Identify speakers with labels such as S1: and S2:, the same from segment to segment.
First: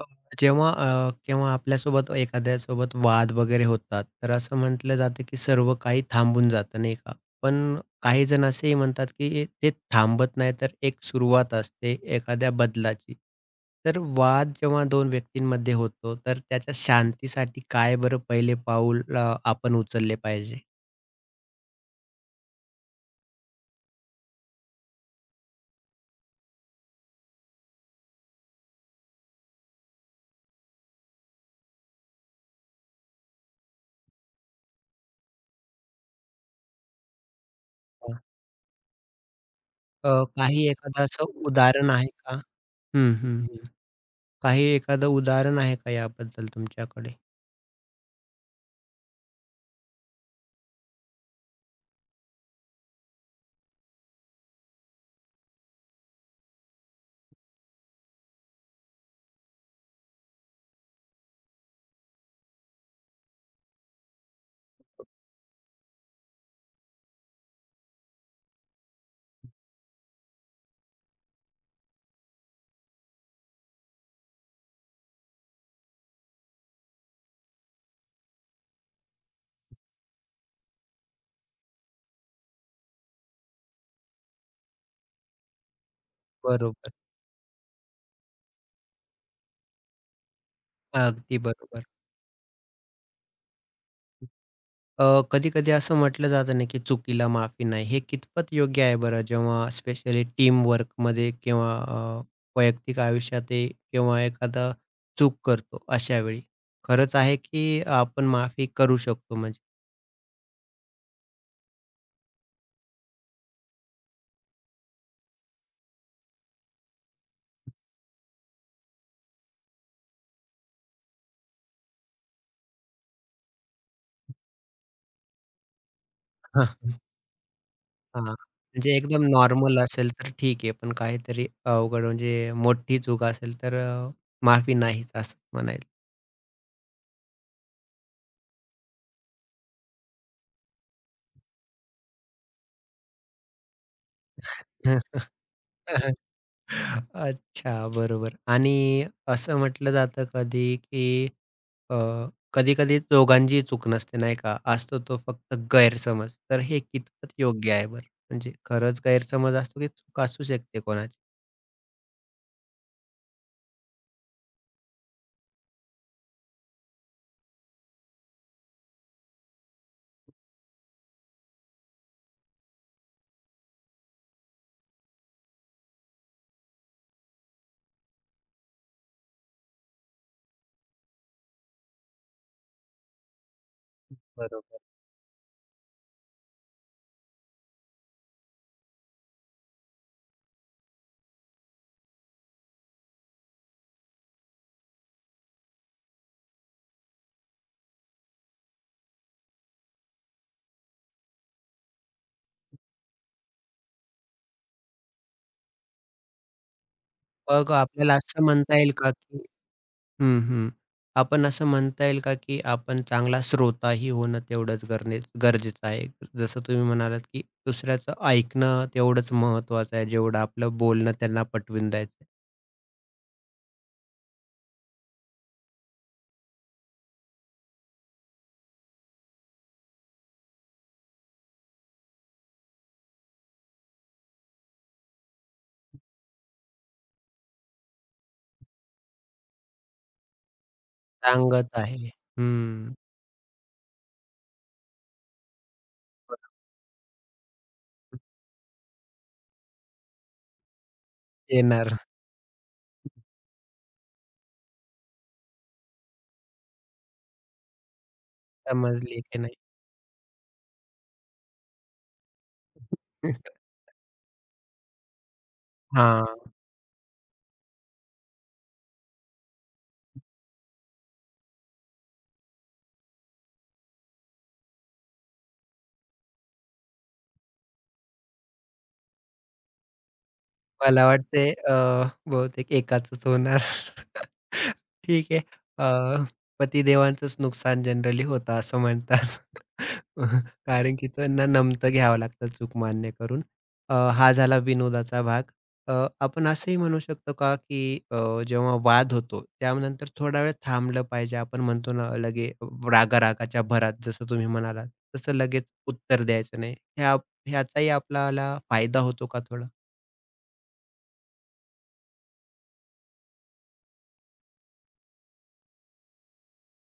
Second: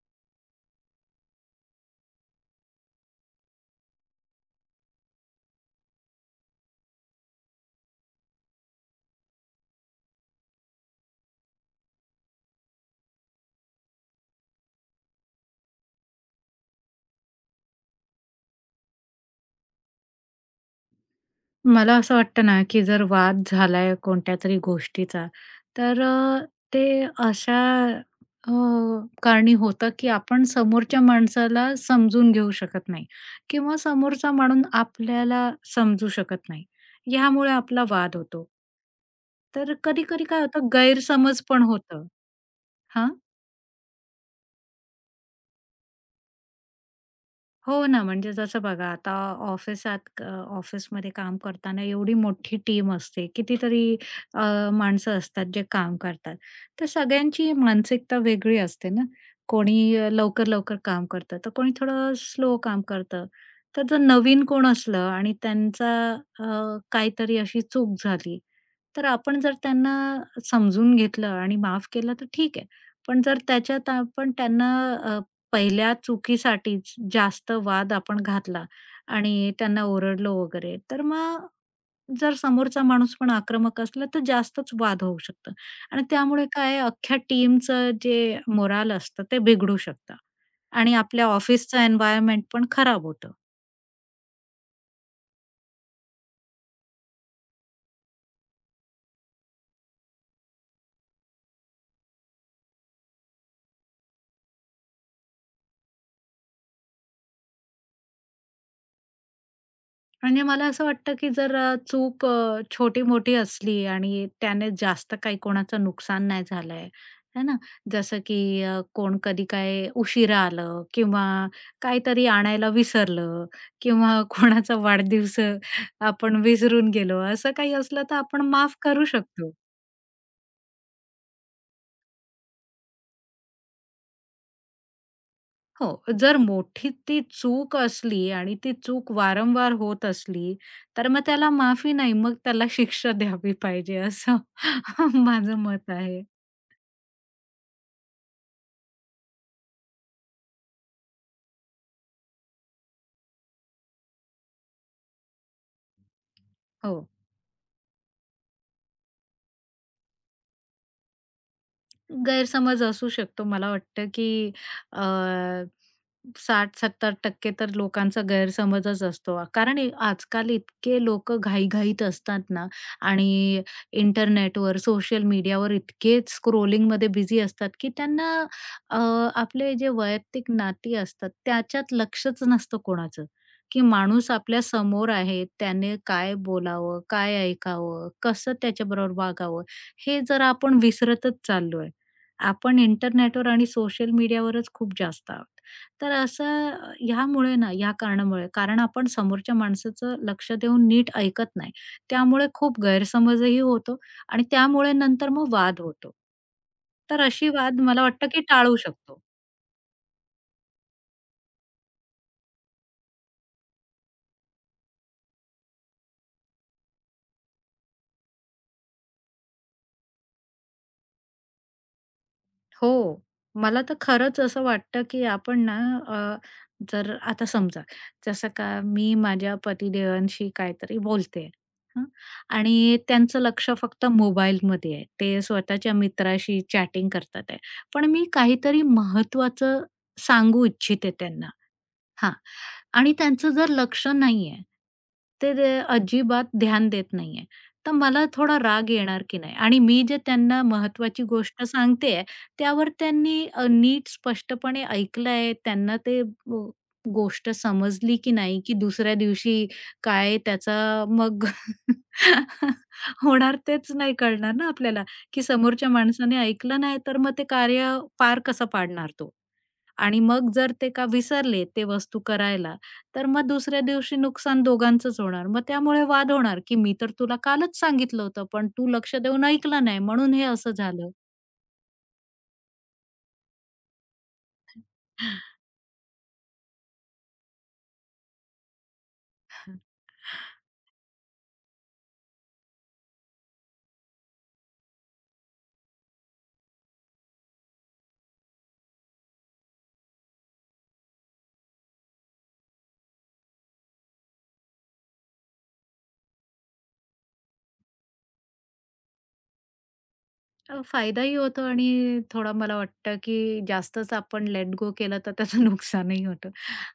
S1: अ, जेव्हा केव्हा आपल्यासोबत एखाद्यासोबत वाद वगैरे होतात, तर असं म्हटलं जातं, की सर्व काही थांबून जातं, नाही का? पण काही जण असेही म्हणतात, की ते थांबत नाही, तर एक सुरुवात असते एखाद्या बदलाची. तर वाद जेव्हा 2 व्यक्तींमध्ये होतो, तर त्याच्या शांतीसाठी काय बरं पहिले पाऊल आपण उचलले पाहिजे?
S2: मला असं वाटतं ना, की जर वाद झालाय कोणत्यातरी गोष्टीचा, तर ते अशा अ, कारणी होतं, की आपण समोरच्या माणसाला समजून घेऊ शकत नाही किंवा समोरचा माणूस आपल्याला समजू शकत नाही. ह्यामुळे आपला वाद
S1: हां.
S2: होतो. तर
S1: अ,
S2: कधी-कधी काय
S1: काही
S2: होतं
S1: एखादं असं
S2: गैरसमज पण
S1: उदाहरण आहे
S2: होतं.
S1: का?
S2: हां?
S1: हं, हं, हं. काही एखादं उदाहरण आहे का याबद्दल तुमच्याकडे?
S2: हो ना, म्हणजे जसं बघा आता ऑफिसात क ऑफिसमध्ये काम करताना एवढी मोठी टीम असते. कितीतरी माणसं असतात जे काम करतात. तर सगळ्यांची मानसिकता वेगळी असते ना. कोणी लवकर-लवकर काम करतं, तर कोणी थोडं स्लो काम करतं. तर जर नवीन कोण असलं आणि त्यांचा अ, काहीतरी अशी चूक झाली, तर आपण जर त्यांना समजून घेतलं आणि माफ केलं तर ठीक आहे. पण जर त्याच्यात आपण त्यांना पहिल्या चुकीसाठीच जास्त वाद आपण घातला आणि त्यांना ओरडलो वगैरे, तर मग जर समोरचा माणूस पण आक्रमक असला, तर जास्तच वाद होऊ शकतं आणि त्यामुळे काय
S1: बरोबर.
S2: अख्ख्या टीमचं जे मोराल असतं ते बिघडू शकतं आणि आपल्या
S1: अगदी
S2: ऑफिसचं
S1: बरोबर.
S2: एन्व्हायर्नमेंट पण खराब होतं.
S1: कधी-कधी असं म्हटलं जातं ना, की चुकीला माफी नाही. हे कितपत योग्य आहे बरं? जेव्हा स्पेशली टीम वर्कमध्ये किंवा वैयक्तिक आयुष्यात ही किंवा एखादा चूक करतो अशा वेळी. खरंच आहे की आपण माफी करू शकतो म्हणजे?
S2: म्हणजे मला असं वाटतं, की जर चूक छोटी-मोठी असली आणि त्याने जास्त काही कोणाचं नुकसान नाही झालंय, है ना? जसं की कोण कधी काय उशिरा आलं किंवा काहीतरी आणायला विसरलं किंवा कोणाचा वाढदिवस आपण विसरून गेलो, असं काही असलं तर
S1: हां,
S2: आपण माफ
S1: म्हणजे
S2: करू
S1: एकदम
S2: शकतो.
S1: नॉर्मल असेल तर ठीक आहे. पण काहीतरी अवघड म्हणजे मोठी चूक असेल तर माफी नाहीच असं
S2: हो,
S1: म्हणायला.
S2: जर मोठी ती चूक असली आणि ती चूक वारंवार होत असली, तर मग त्याला माफी नाही, मग त्याला शिक्षा द्यावी पाहिजे असं
S1: हं.
S2: माझं मत आहे.
S1: अच्छा, बरोबर. आणि असं म्हटलं जातं कधी की अ, कधी-कधी दोघांचीही चूक नसते, नाही का? असतो तो फक्त गैरसमज. तर हे
S2: हो.
S1: कितपत योग्य आहे बरं? म्हणजे खरंच गैरसमज असतो की चूक असू शकते कोणाची.
S2: गैरसमज असू शकतो. मला वाटतं, की अ, 60 टक्के तर लोकांचा गैरसमजच असतो. कारण आजकाल इतके लोकं घाईघाईत असतात ना आणि इंटरनेटवर, सोशल मीडियावर इतके स्क्रोलिंगमध्ये बिझी असतात, की त्यांना अ, आपले जे वैयक्तिक नाती असतात, त्याच्यात लक्षच नसतं कोणाचं, की माणूस आपल्या
S1: बरोबर.
S2: समोर आहे. त्याने काय बोलावं, काय ऐकावं, कसं त्याच्याबरोबर वागावं, हे जर आपण विसरतच चाललोय. आपण इंटरनेटवर आणि सोशल मीडियावरच खूप जास्त आहोत. तर असं ह्यामुळे ना, या कारणामुळे कारण आपण समोरच्या माणसाचं लक्ष देऊन नीट ऐकत नाही. त्यामुळे खूप गैरसमजही होतो आणि त्यामुळे नंतर मग वाद होतो. तर अशी
S1: मग
S2: वाद मला
S1: आपल्याला
S2: वाटतं की
S1: असं म्हणता
S2: टाळू
S1: येईल का
S2: शकतो.
S1: की हं, हं. आपण असं म्हणता येईल का की आपण चांगला श्रोताही होणं तेवढंच गरजेचं आहे. जसं तुम्ही म्हणालात की दुसऱ्याचं ऐकणं तेवढंच महत्त्वाचं आहे, जेवढं आपलं बोलणं त्यांना पटवून द्यायचं
S2: हो. मला तर खरंच असं वाटतं, की आपण ना अ, जर आता समजा जसं का मी माझ्या पतिदेवांशी काहीतरी बोलते. हं. आणि त्यांचं लक्ष फक्त मोबाईलमध्ये आहे. ते स्वतःच्या मित्राशी चॅटिंग करतात आहे. पण मी काहीतरी महत्त्वाचं सांगू इच्छिते त्यांना.
S1: सांगत आहे.
S2: हां.
S1: हं.
S2: आणि त्यांचं जर लक्ष नाहीये, ते
S1: बरोबर.
S2: अजिबात ध्यान देत नाहीये, तर मला थोडा राग येणार की नाही? आणि मी जे त्यांना महत्त्वाची गोष्ट
S1: येणार.
S2: सांगतेय, त्यावर त्यांनी नीट स्पष्टपणे ऐकलंय, त्यांना ते ब गोष्ट समजली की नाही, की दुसऱ्या
S1: समजली की नाही?
S2: दिवशी काय त्याचा मग होणार तेच नाही कळणार ना आपल्याला, की समोरच्या
S1: हां,
S2: माणसाने ऐकलं नाही, तर मग ते कार्य पार कसं पाडणार तो? आणि मग जर ते का विसरले ते वस्तू करायला, तर मग दुसऱ्या दिवशी नुकसान दोघांचंच होणार. मग त्यामुळे वाद होणार, की "मी तर तुला कालच सांगितलं होतं, पण तू लक्ष देऊन ऐकलं नाही म्हणून हे असं
S1: मला
S2: झालं."
S1: वाटतंय बहुतेक एकाचच होणार. ठीक आहे. अ, पतिदेवांचंच नुकसान जनरली होतं असं म्हणतात. कारण की त्यांना नमतं घ्यावं लागतं चूक मान्य करून. हा झाला विनोदाचा भाग. अ, आपण असंही म्हणू शकतो का, की अ, जेव्हा वाद होतो त्यानंतर थोडा वेळ थांबलं पाहिजे. आपण म्हणतो ना रागा-रागाच्या भरात जसं तुम्ही म्हणालात, तसं लगेच उत्तर द्यायचं नाही. ह्याचाही आपल्याला फायदा होतो का थोडा?
S2: फायदाही होतो आणि थोडा मला वाटतं, की जास्तच आपण लेट गो केलं तर त्याचं नुकसानही होतं.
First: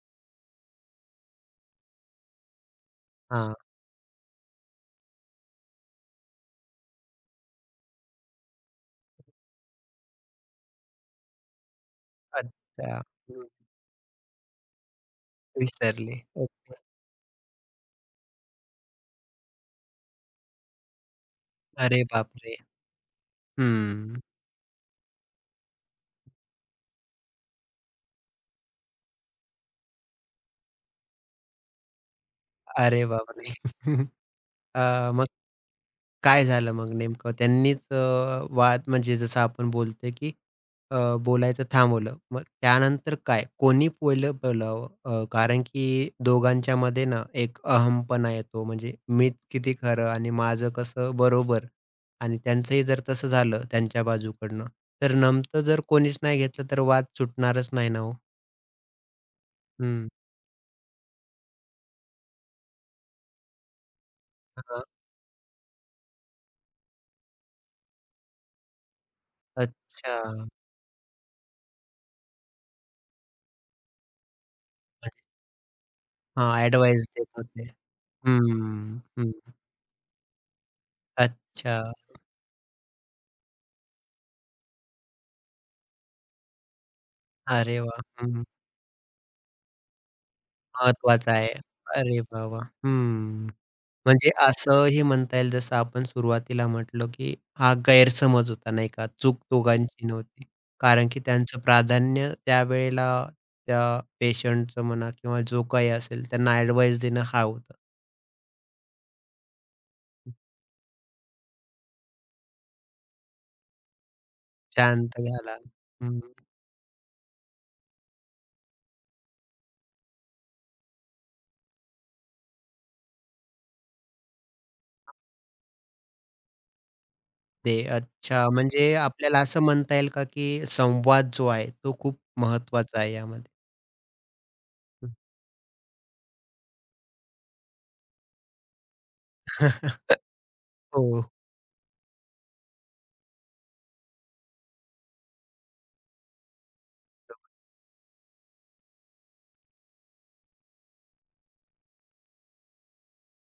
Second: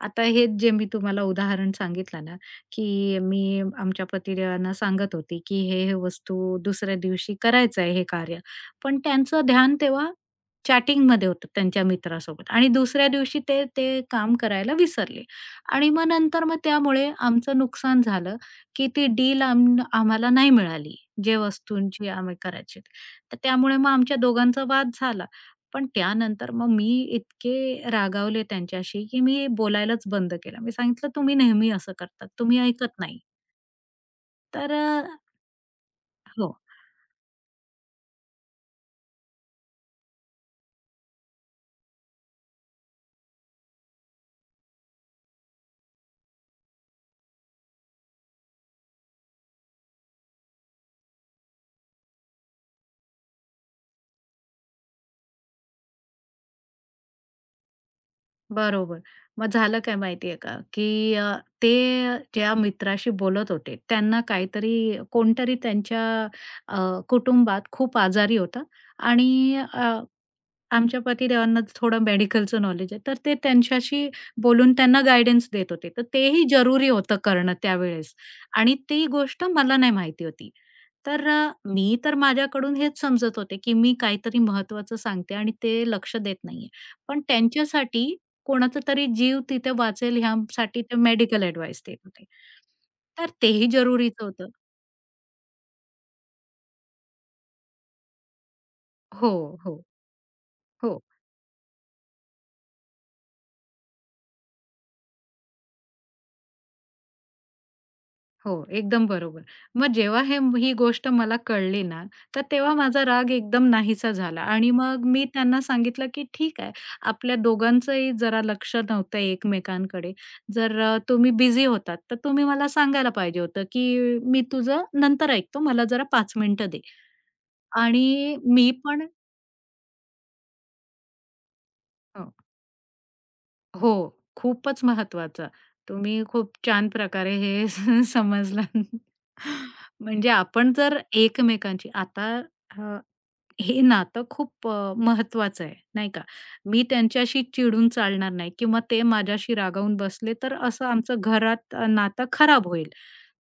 S2: आता हेच जे मी तुम्हाला उदाहरण सांगितलं ना, की
S1: हां,
S2: मी आमच्या पतीदेवांना सांगत होती, की हे-हे वस्तू दुसऱ्या दिवशी करायचं आहे हे कार्य. पण त्यांचं ध्यान तेव्हा चॅटिंगमध्ये होतं त्यांच्या मित्रासोबत आणि
S1: अच्छा.
S2: दुसऱ्या दिवशी
S1: हं,
S2: ते ते काम करायला विसरले आणि मग
S1: विसरले.
S2: नंतर मग त्यामुळे आमचं नुकसान झालं, की ती डील आम्हाला नाही मिळाली, जे
S1: अरे
S2: वस्तूंची आम्ही
S1: बापरे!
S2: करायची. तर त्यामुळे मग
S1: हं.
S2: आमच्या दोघांचा वाद झाला. पण त्यानंतर मग मी इतके रागावले त्यांच्याशी, की मी बोलायलाच बंद केलं. मी सांगितलं, "तुम्ही नेहमी असं करतात. तुम्ही ऐकत
S1: अरे
S2: नाही."
S1: बापरे!
S2: तर
S1: मग काय
S2: हो,
S1: झालं मग नेमकं? त्यांनीच वाद म्हणजे जसं आपण बोलतोय, की अ, बोलायचं थांबवलं. मग त्यानंतर काय? कोणी पहिलं बोलावं? कारण की दोघांच्यामध्ये ना एक अहमपणा येतो. म्हणजे मीच किती खरं आणि माझं कसं बरोबर आणि त्यांचंही जर तसं झालं त्यांच्या बाजूकडनं, तर नमतं जर कोणीच नाही घेतलं, तर वाद सुटणारच नाही ना हो.
S2: बरोबर. मग झालं काय माहितीये का, की ते ज्या मित्राशी बोलत होते, त्यांना काहीतरी
S1: हां,
S2: कोणतरी त्यांच्या अ, कुटुंबात खूप आजारी होता आणि
S1: अच्छा.
S2: आमच्या पतिदेवांनाच थोडं मेडिकलचं नॉलेज आहे, तर ते त्यांच्याशी बोलून त्यांना
S1: म्हणजे
S2: गाईडन्स देत होते. तर तेही
S1: हां,
S2: जरुरी
S1: ॲडवाइस
S2: होतं
S1: देत
S2: करणं
S1: होते.
S2: त्यावेळेस आणि
S1: हं,
S2: ती
S1: हं.
S2: गोष्ट मला नाही माहिती होती. तर
S1: अच्छा.
S2: मी तर माझ्याकडून हेच समजत होते, की मी काहीतरी महत्त्वाचं सांगते आणि ते लक्ष देत नाहीये. पण
S1: अरे वाह!
S2: त्यांच्यासाठी
S1: हं.
S2: कोणाचा तरी जीव तिथे वाचेल ह्यासाठी ते
S1: महत्वाचं
S2: मेडिकल
S1: आहे.
S2: एडवाईस देत
S1: अरे
S2: होते.
S1: वाह, वाह!
S2: तर
S1: हं.
S2: तेही जरुरीचं
S1: म्हणजे
S2: होतं.
S1: असंही म्हणता येईल जसं आपण सुरुवातीला म्हटलो, की हा गैरसमज होता नाही का?
S2: हो,
S1: चूक
S2: हो,
S1: दोघांची नव्हती.
S2: हो.
S1: कारण की त्यांचं प्राधान्य त्यावेळेला त्या पेशंटचं म्हणा किंवा जो काही असेल त्यांना ॲडवाइस देणं हा होतं.
S2: हो, एकदम बरोबर. मग जेव्हा हे ही गोष्ट मला कळली ना, तर तेव्हा माझा राग एकदम नाहीसा झाला आणि मग
S1: शांत
S2: मी
S1: झाला.
S2: त्यांना सांगितलं,
S1: हं.
S2: की "ठीक आहे, आपल्या दोघांचंही जरा लक्ष नव्हतं एकमेकांकडे. जर तुम्ही बिझी होतात, तर तुम्ही मला सांगायला पाहिजे होतं, की मी तुझं नंतर ऐकतो, मला जरा 5 मिनिटं दे." आणि
S1: अच्छा,
S2: मी
S1: म्हणजे
S2: पण
S1: आपल्याला असं म्हणता येईल का, की संवाद जो आहे तो खूप
S2: हो.
S1: महत्त्वाचा आहे यामध्ये?
S2: हो, खूपच महत्वाचं. तुम्ही खूप छान प्रकारे हे समजलं. म्हणजे आपण जर
S1: हो,
S2: एकमेकांची आता अ, हे नातं खूप महत्वाचं आहे, नाही का? मी त्यांच्याशी चिडून चालणार नाही किंवा ते माझ्याशी रागावून बसले, तर असं आमचं घरात नातं खराब होईल.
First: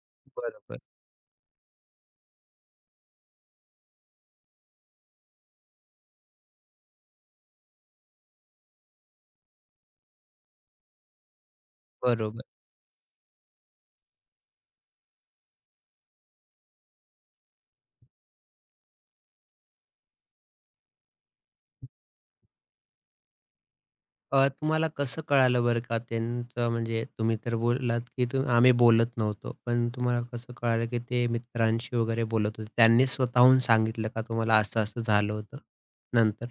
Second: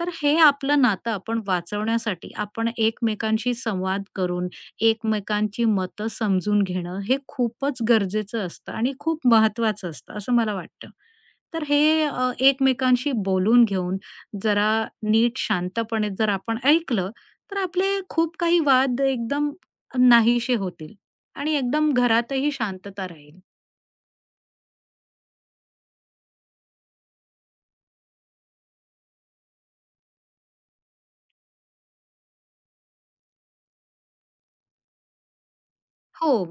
S2: तर हे
S1: बरोबर,
S2: आपलं नातं आपण वाचवण्यासाठी आपण एकमेकांशी संवाद करून, एकमेकांची मतं समजून घेणं हे खूपच गरजेचं असतं आणि खूप महत्वाचं असतं, असं मला वाटतं. तर हे
S1: बरोबर.
S2: एकमेकांशी बोलून घेऊन, जरा नीट शांतपणे जर आपण ऐकलं, तर आपले खूप काही वाद एकदम नाहीसे होतील आणि एकदम घरातही शांतता राहील.
S1: तुम्हाला कसं कळालं बरं का त्यांचं म्हणजे तुम्ही तर बोललात, की आम्ही बोलत नव्हतो. पण तुम्हाला कसं कळालं, की ते मित्रांशी वगैरे बोलत होते? त्यांनी स्वतःहून सांगितलं का तुम्हाला असं-असं झालं होतं
S2: हो.
S1: नंतर?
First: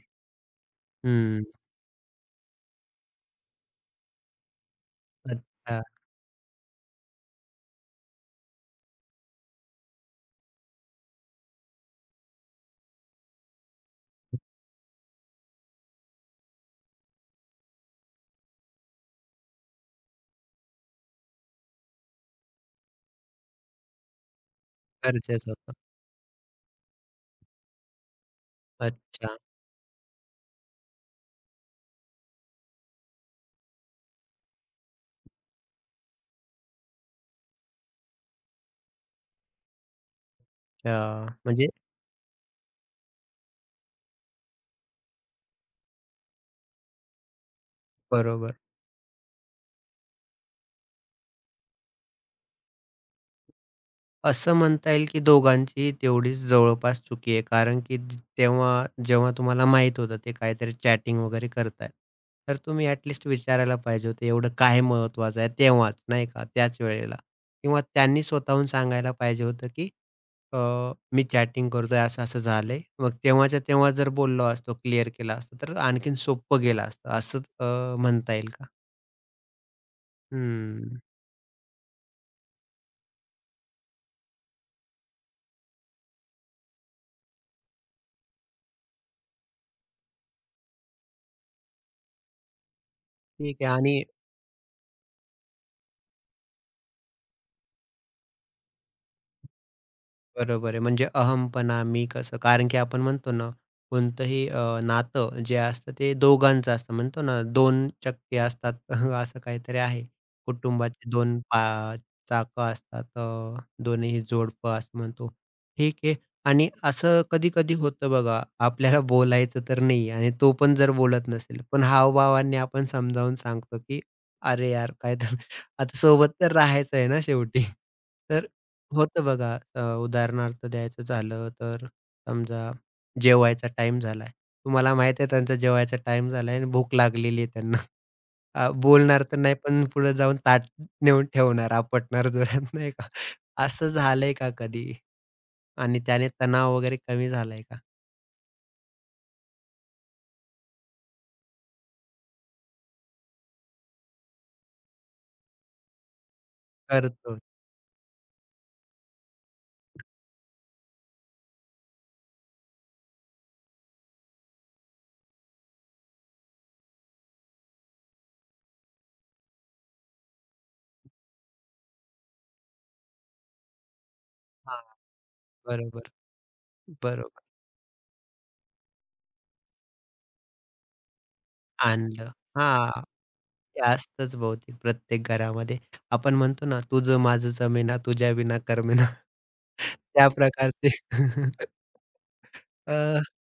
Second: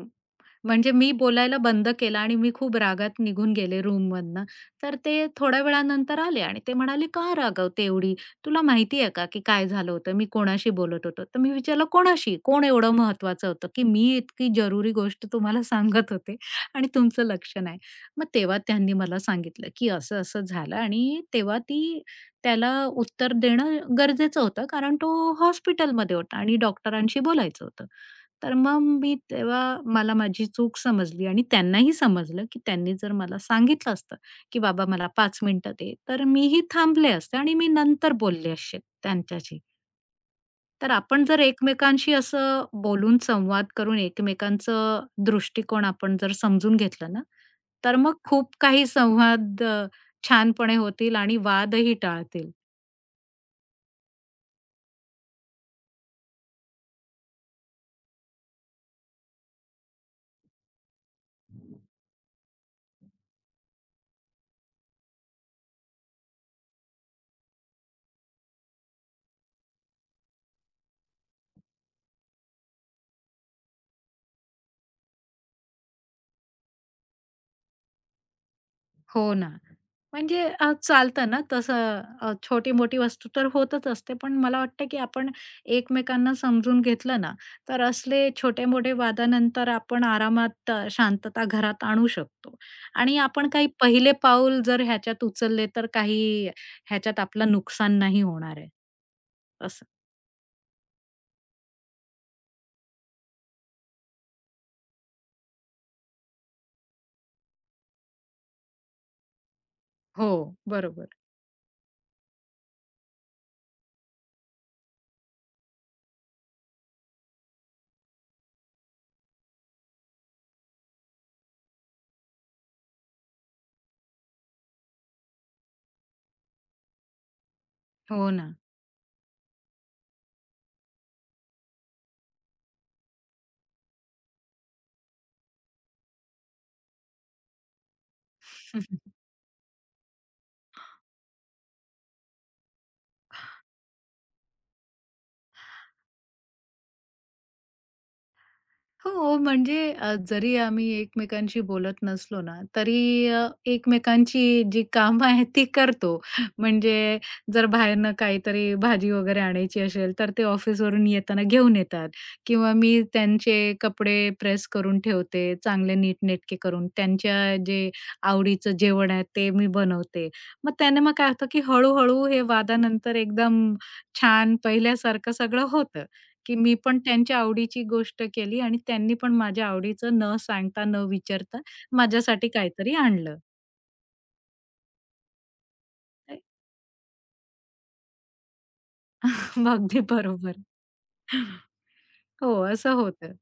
S2: म्हणजे मी
S1: हं,
S2: बोलायला बंद केलं आणि मी खूप रागात निघून गेले रूममधनं. तर ते थोड्या
S1: अच्छा.
S2: वेळानंतर आले आणि ते म्हणाले, "का रागावते एवढी? तुला माहिती आहे का की काय झालं होतं? मी कोणाशी बोलत होतो?" तर मी विचारलं, "कोणाशी? कोण एवढं महत्वाचं होतं की मी इतकी जरुरी गोष्ट तुम्हाला सांगत होते आणि तुमचं लक्ष नाही?" मग तेव्हा त्यांनी मला सांगितलं की असं-असं झालं आणि तेव्हा ती त्याला उत्तर देणं गरजेचं होतं कारण तो
S1: गरजेचं होतं.
S2: हॉस्पिटलमध्ये होता आणि डॉक्टरांशी बोलायचं होतं. तर मग मी
S1: अच्छा,
S2: तेव्हा मला माझी चूक समजली आणि त्यांनाही समजलं, की त्यांनी जर मला सांगितलं असतं, की "बाबा मला 5 मिनिटं दे," तर मीही थांबले असते आणि मी नंतर बोलले असते त्यांच्याशी. तर आपण
S1: अच्छा.
S2: जर
S1: म्हणजे
S2: एकमेकांशी असं बोलून संवाद करून एकमेकांचं दृष्टिकोन आपण जर समजून घेतला ना, तर मग खूप
S1: बरोबर.
S2: काही संवाद छानपणे होतील आणि वादही टाळतील.
S1: असं म्हणता येईल, की दोघांचीही तेवढीच जवळपास चुकी आहे. कारण की तेव्हा जेव्हा तुम्हाला माहीत होतं ते काहीतरी चॅटिंग वगैरे करतायत. तर तुम्ही ॲट लिस्ट विचारायला पाहिजे होतं, एवढं काय महत्त्वाचं आहे तेव्हाच, नाही का? त्याच वेळेला किंवा त्यांनी स्वतःहून सांगायला पाहिजे होतं, की अ, मी चॅटिंग करतोय, असं-असं झालंय. मग तेव्हाच्या तेव्हा जर बोललो असतो, क्लिअर केला असतं, तर आणखीन सोपं गेलं असतं. असंच म्हणता येईल का?
S2: हो ना. म्हणजे
S1: हं.
S2: चालतं ना तसं छोटी-मोठी वस्तू तर होतच असते. पण मला वाटतं, की आपण एकमेकांना समजून घेतलं ना, तर असले छोटे-मोठे वादानंतर आपण आरामात शांतता घरात आणू शकतो. आणि आपण
S1: ठीक
S2: काही
S1: आहे आणि
S2: पहिले पाऊल जर ह्याच्यात उचलले, तर काही ह्याच्यात आपलं नुकसान नाही होणार आहे. असं.
S1: बरोबर आहे. म्हणजे अहमपणा, मी कसं कारण की आपण म्हणतो ना, कोणतंही नातं जे असतं ते दोघांचं असतं. म्हणतो ना, 2 चक्के असतात असं काहीतरी आहे.
S2: हो, बरोबर.
S1: कुटुंबाचे 2 चाकं असतात. दोन्हीही जोडपं असं म्हणतो. ठीक आहे. आणि असं कधी-कधी होतं बघा, आपल्याला बोलायचं तर नाही आणि तो पण जर बोलत नसेल, पण हावभावांनी आपण समजावून सांगतो, की "अरे यार, काय तर आता सोबत तर राहायचं आहे ना शेवटी."
S2: हो
S1: तर
S2: ना.
S1: होतं बघा. उदाहरणार्थ द्यायचं झालं तर समजा जेवायचा टाईम झालाय. तुम्हाला माहिती आहे त्यांचा जेवायचा टाईम झालाय आणि भूक लागलेली आहे त्यांना. बोलणार तर नाही पण पुढे जाऊन ताट नेऊन ठेवणार, आपटणार जोरात नाही का? असं झालंय का कधी? आणि त्याने तणाव वगैरे कमी झालाय का?
S2: हो, म्हणजे जरी आम्ही एकमेकांशी बोलत नसलो ना, तरी एकमेकांची जी कामं आहेत ती करतो. म्हणजे
S1: करतो.
S2: जर बाहेरनं काहीतरी भाजी वगैरे आणायची असेल, तर ते ऑफिसवरून येताना घेऊन येतात किंवा मी त्यांचे कपडे प्रेस करून ठेवते, चांगले नीटनेटके करून. त्यांच्या जे आवडीचं जेवण आहे ते मी बनवते. मग त्याने मग काय होतं, की हळू हे वादानंतर एकदम छान
S1: हां,
S2: पहिल्यासारखं सगळं होतं.
S1: बरोबर,
S2: की मी पण त्यांच्या
S1: बरोबर.
S2: आवडीची गोष्ट केली आणि त्यांनी पण माझ्या आवडीचं न सांगता, न विचारता
S1: आणलं.
S2: माझ्यासाठी काहीतरी
S1: हां.
S2: आणलं.
S1: ते असतंच बहुतेक प्रत्येक घरामध्ये. आपण म्हणतो ना, तुझं माझं जमेना, तुझ्या विना करमेना.
S2: अगदी
S1: त्या
S2: बरोबर.
S1: प्रकारचे
S2: हो, असं
S1: अ,
S2: होतं.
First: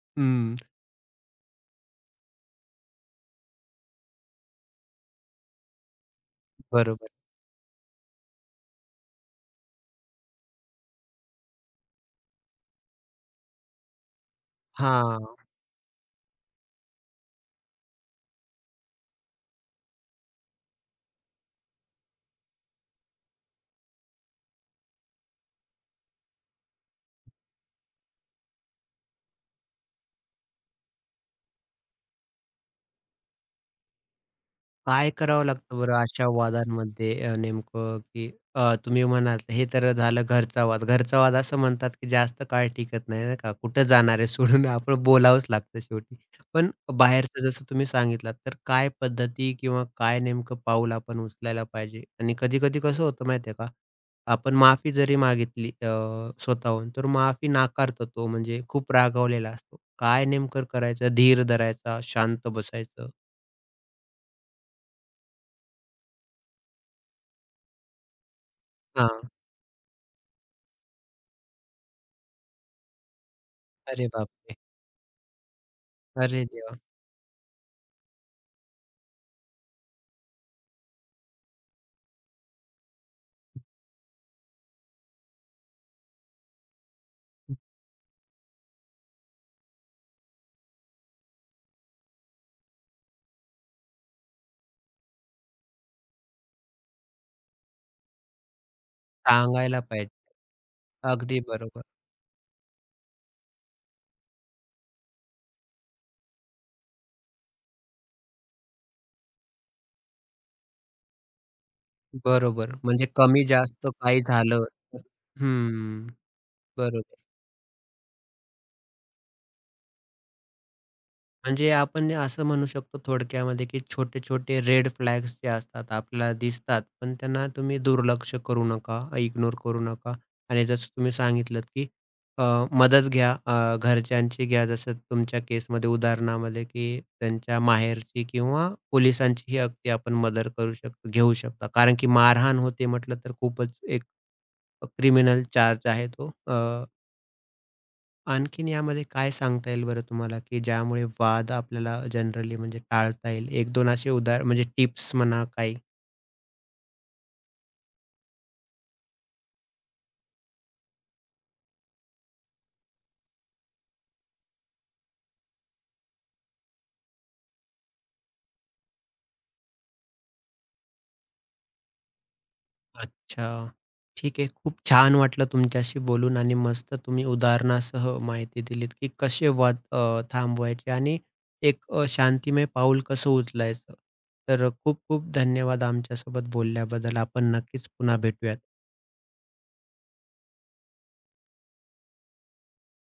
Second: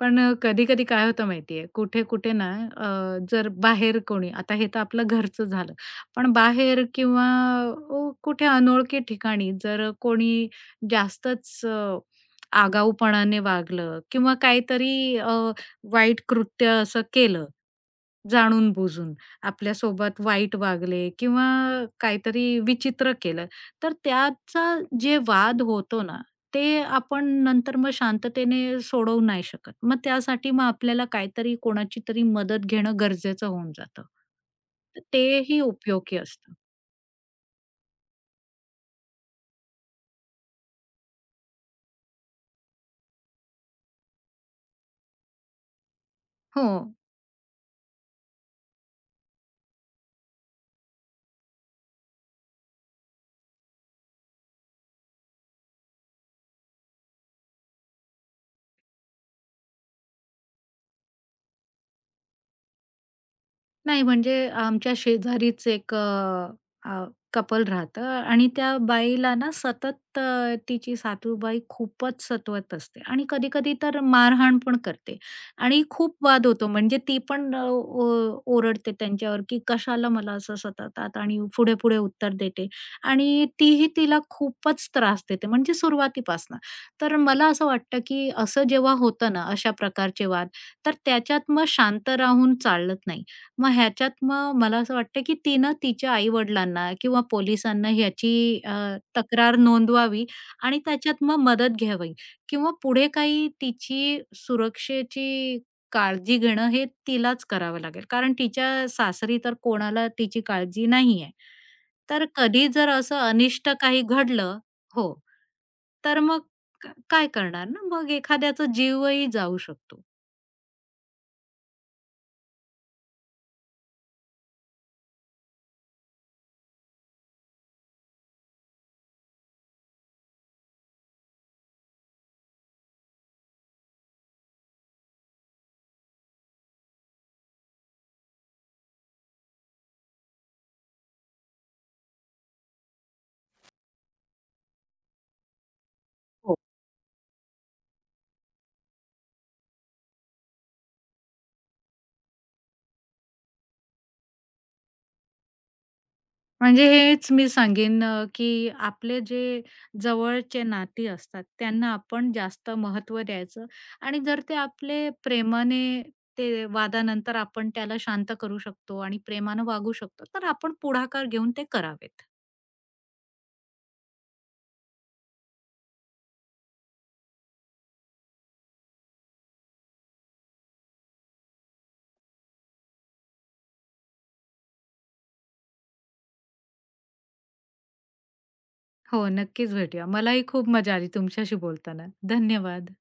S2: पण
S1: हं,
S2: कधी-कधी काय होतं माहितीये, कुठे-कुठे ना अ, जर बाहेर कोणी आता हे तर आपलं घरचं झालं. पण बाहेर
S1: बरोबर.
S2: किंवा कुठे अनोळखी ठिकाणी जर कोणी जास्तच आगाऊपणाने वागलं किंवा काहीतरी
S1: हां.
S2: वाईट कृत्य असं केलं, जाणून-बुजून आपल्यासोबत वाईट वागले किंवा काहीतरी विचित्र केलं, तर त्याचा जे वाद होतो ना, ते आपण नंतर मग शांततेने सोडवू नाही शकत. मग त्यासाठी मग आपल्याला काहीतरी कोणाची तरी मदत घेणं गरजेचं होऊन जातं. तर
S1: काय करावं
S2: तेही
S1: लागतं बरं
S2: उपयोगी
S1: अशा
S2: असतं.
S1: वादांमध्ये नेमकं, की तुम्ही म्हणालात हे तर झालं घरचा वाद. घरचा वाद असं म्हणतात, की जास्त काळ टिकत नाही नाही का. कुठं जाणार आहे सोडून आपण बोलावंच लागतं शेवटी.
S2: हो.
S1: पण बाहेरचं जसं तुम्ही सांगितलात, तर काय पद्धती किंवा काय नेमकं पाऊल आपण उचलायला पाहिजे? आणि कधी-कधी कसं होतं माहिती का, आपण माफी जरी मागितली स्वतःहून, तर माफी नाकारतो तो म्हणजे खूप रागावलेला असतो. काय नेमकं करायचं? धीर धरायचा, शांत बसायचं?
S2: नाही, म्हणजे आमच्या शेजारीच एक कपल राहतं आणि त्या
S1: हां.
S2: बाईला ना सतत तिची सासूबाई खूपच सतवत असते आणि कधी-कधी तर
S1: अरे बापरे!
S2: मारहाण पण करते आणि खूप
S1: अरे
S2: वाद होतो.
S1: देवा!
S2: म्हणजे ती पण ओरडते त्यांच्यावर, की कशाला मला असं सततात आणि पुढे-पुढे उत्तर देते आणि तीही तिला खूपच त्रास देते, म्हणजे सुरुवातीपासनं. तर मला असं वाटतं, की असं जेव्हा होतं ना, अशा प्रकारचे वाद, तर त्याच्यात मग शांत राहून चालत नाही. मग ह्याच्यात मग मला असं वाटतं, की तिनं तिच्या आई-वडिलांना किंवा पोलिसांना ह्याची तक्रार
S1: सांगायला पाहिजे.
S2: नोंदवावी आणि त्याच्यात मग
S1: अगदी
S2: मदत
S1: बरोबर.
S2: घ्यावी किंवा पुढे काही तिची सुरक्षेची काळजी घेणं हे तिलाच करावं लागेल. कारण तिच्या सासरी तर कोणाला तिची काळजी नाहीये. तर कधी
S1: बरोबर.
S2: जर
S1: म्हणजे
S2: असं
S1: कमी
S2: अनिष्ट
S1: जास्त
S2: काही
S1: काही
S2: घडलं
S1: झालं तर
S2: हो,
S1: हं.
S2: तर मग
S1: बरोबर.
S2: काय करणार ना, मग एखाद्याचा जीवही जाऊ शकतो.
S1: म्हणजे आपण असं म्हणू शकतो थोडक्यामध्ये, की छोटे-छोटे रेड फ्लॅग्स जे असतात आपल्याला दिसतात, पण त्यांना तुम्ही दुर्लक्ष करू नका, इग्नोर करू नका. आणि जसं तुम्ही सांगितलंत, की अ, मदत घ्या, घरच्यांची घ्या, जसं तुमच्या केसमध्ये उदाहरणामध्ये, की त्यांच्या माहेरची किंवा पोलिसांचीही अगदी आपण मदत करू शकतो, घेऊ शकता. कारण की मारहाण होते म्हटलं तर खूपच एक क्रिमिनल चार्ज आहे तो. आणखीन यामध्ये काय सांगता येईल बरं तुम्हाला, की ज्यामुळे वाद आपल्याला जनरली म्हणजे टाळता येईल? 1-2 असे उदाहरण म्हणजे टिप्स म्हणा काही?
S2: म्हणजे हेच मी सांगेन की आपले जे जवळचे नाती असतात त्यांना आपण जास्त महत्त्व द्यायचं आणि जर ते आपले प्रेमाने ते वादानंतर आपण त्याला शांत करू शकतो आणि प्रेमानं वागू शकतो, तर आपण पुढाकार घेऊन ते करावेत.
S1: अच्छा. ठीक आहे. खूप छान वाटलं तुमच्याशी बोलून आणि मस्त तुम्ही उदाहरणासह माहिती दिलीत, की कसे वाद थांबवायचे आणि एक शांतिमय पाऊल कसं उचलायचं. तर खूप खूप धन्यवाद आमच्यासोबत बोलल्याबद्दल. आपण नक्कीच पुन्हा भेटूयात.
S2: हो, नक्कीच भेटूया. मलाही खूप मजा आली तुमच्याशी बोलताना. धन्यवाद.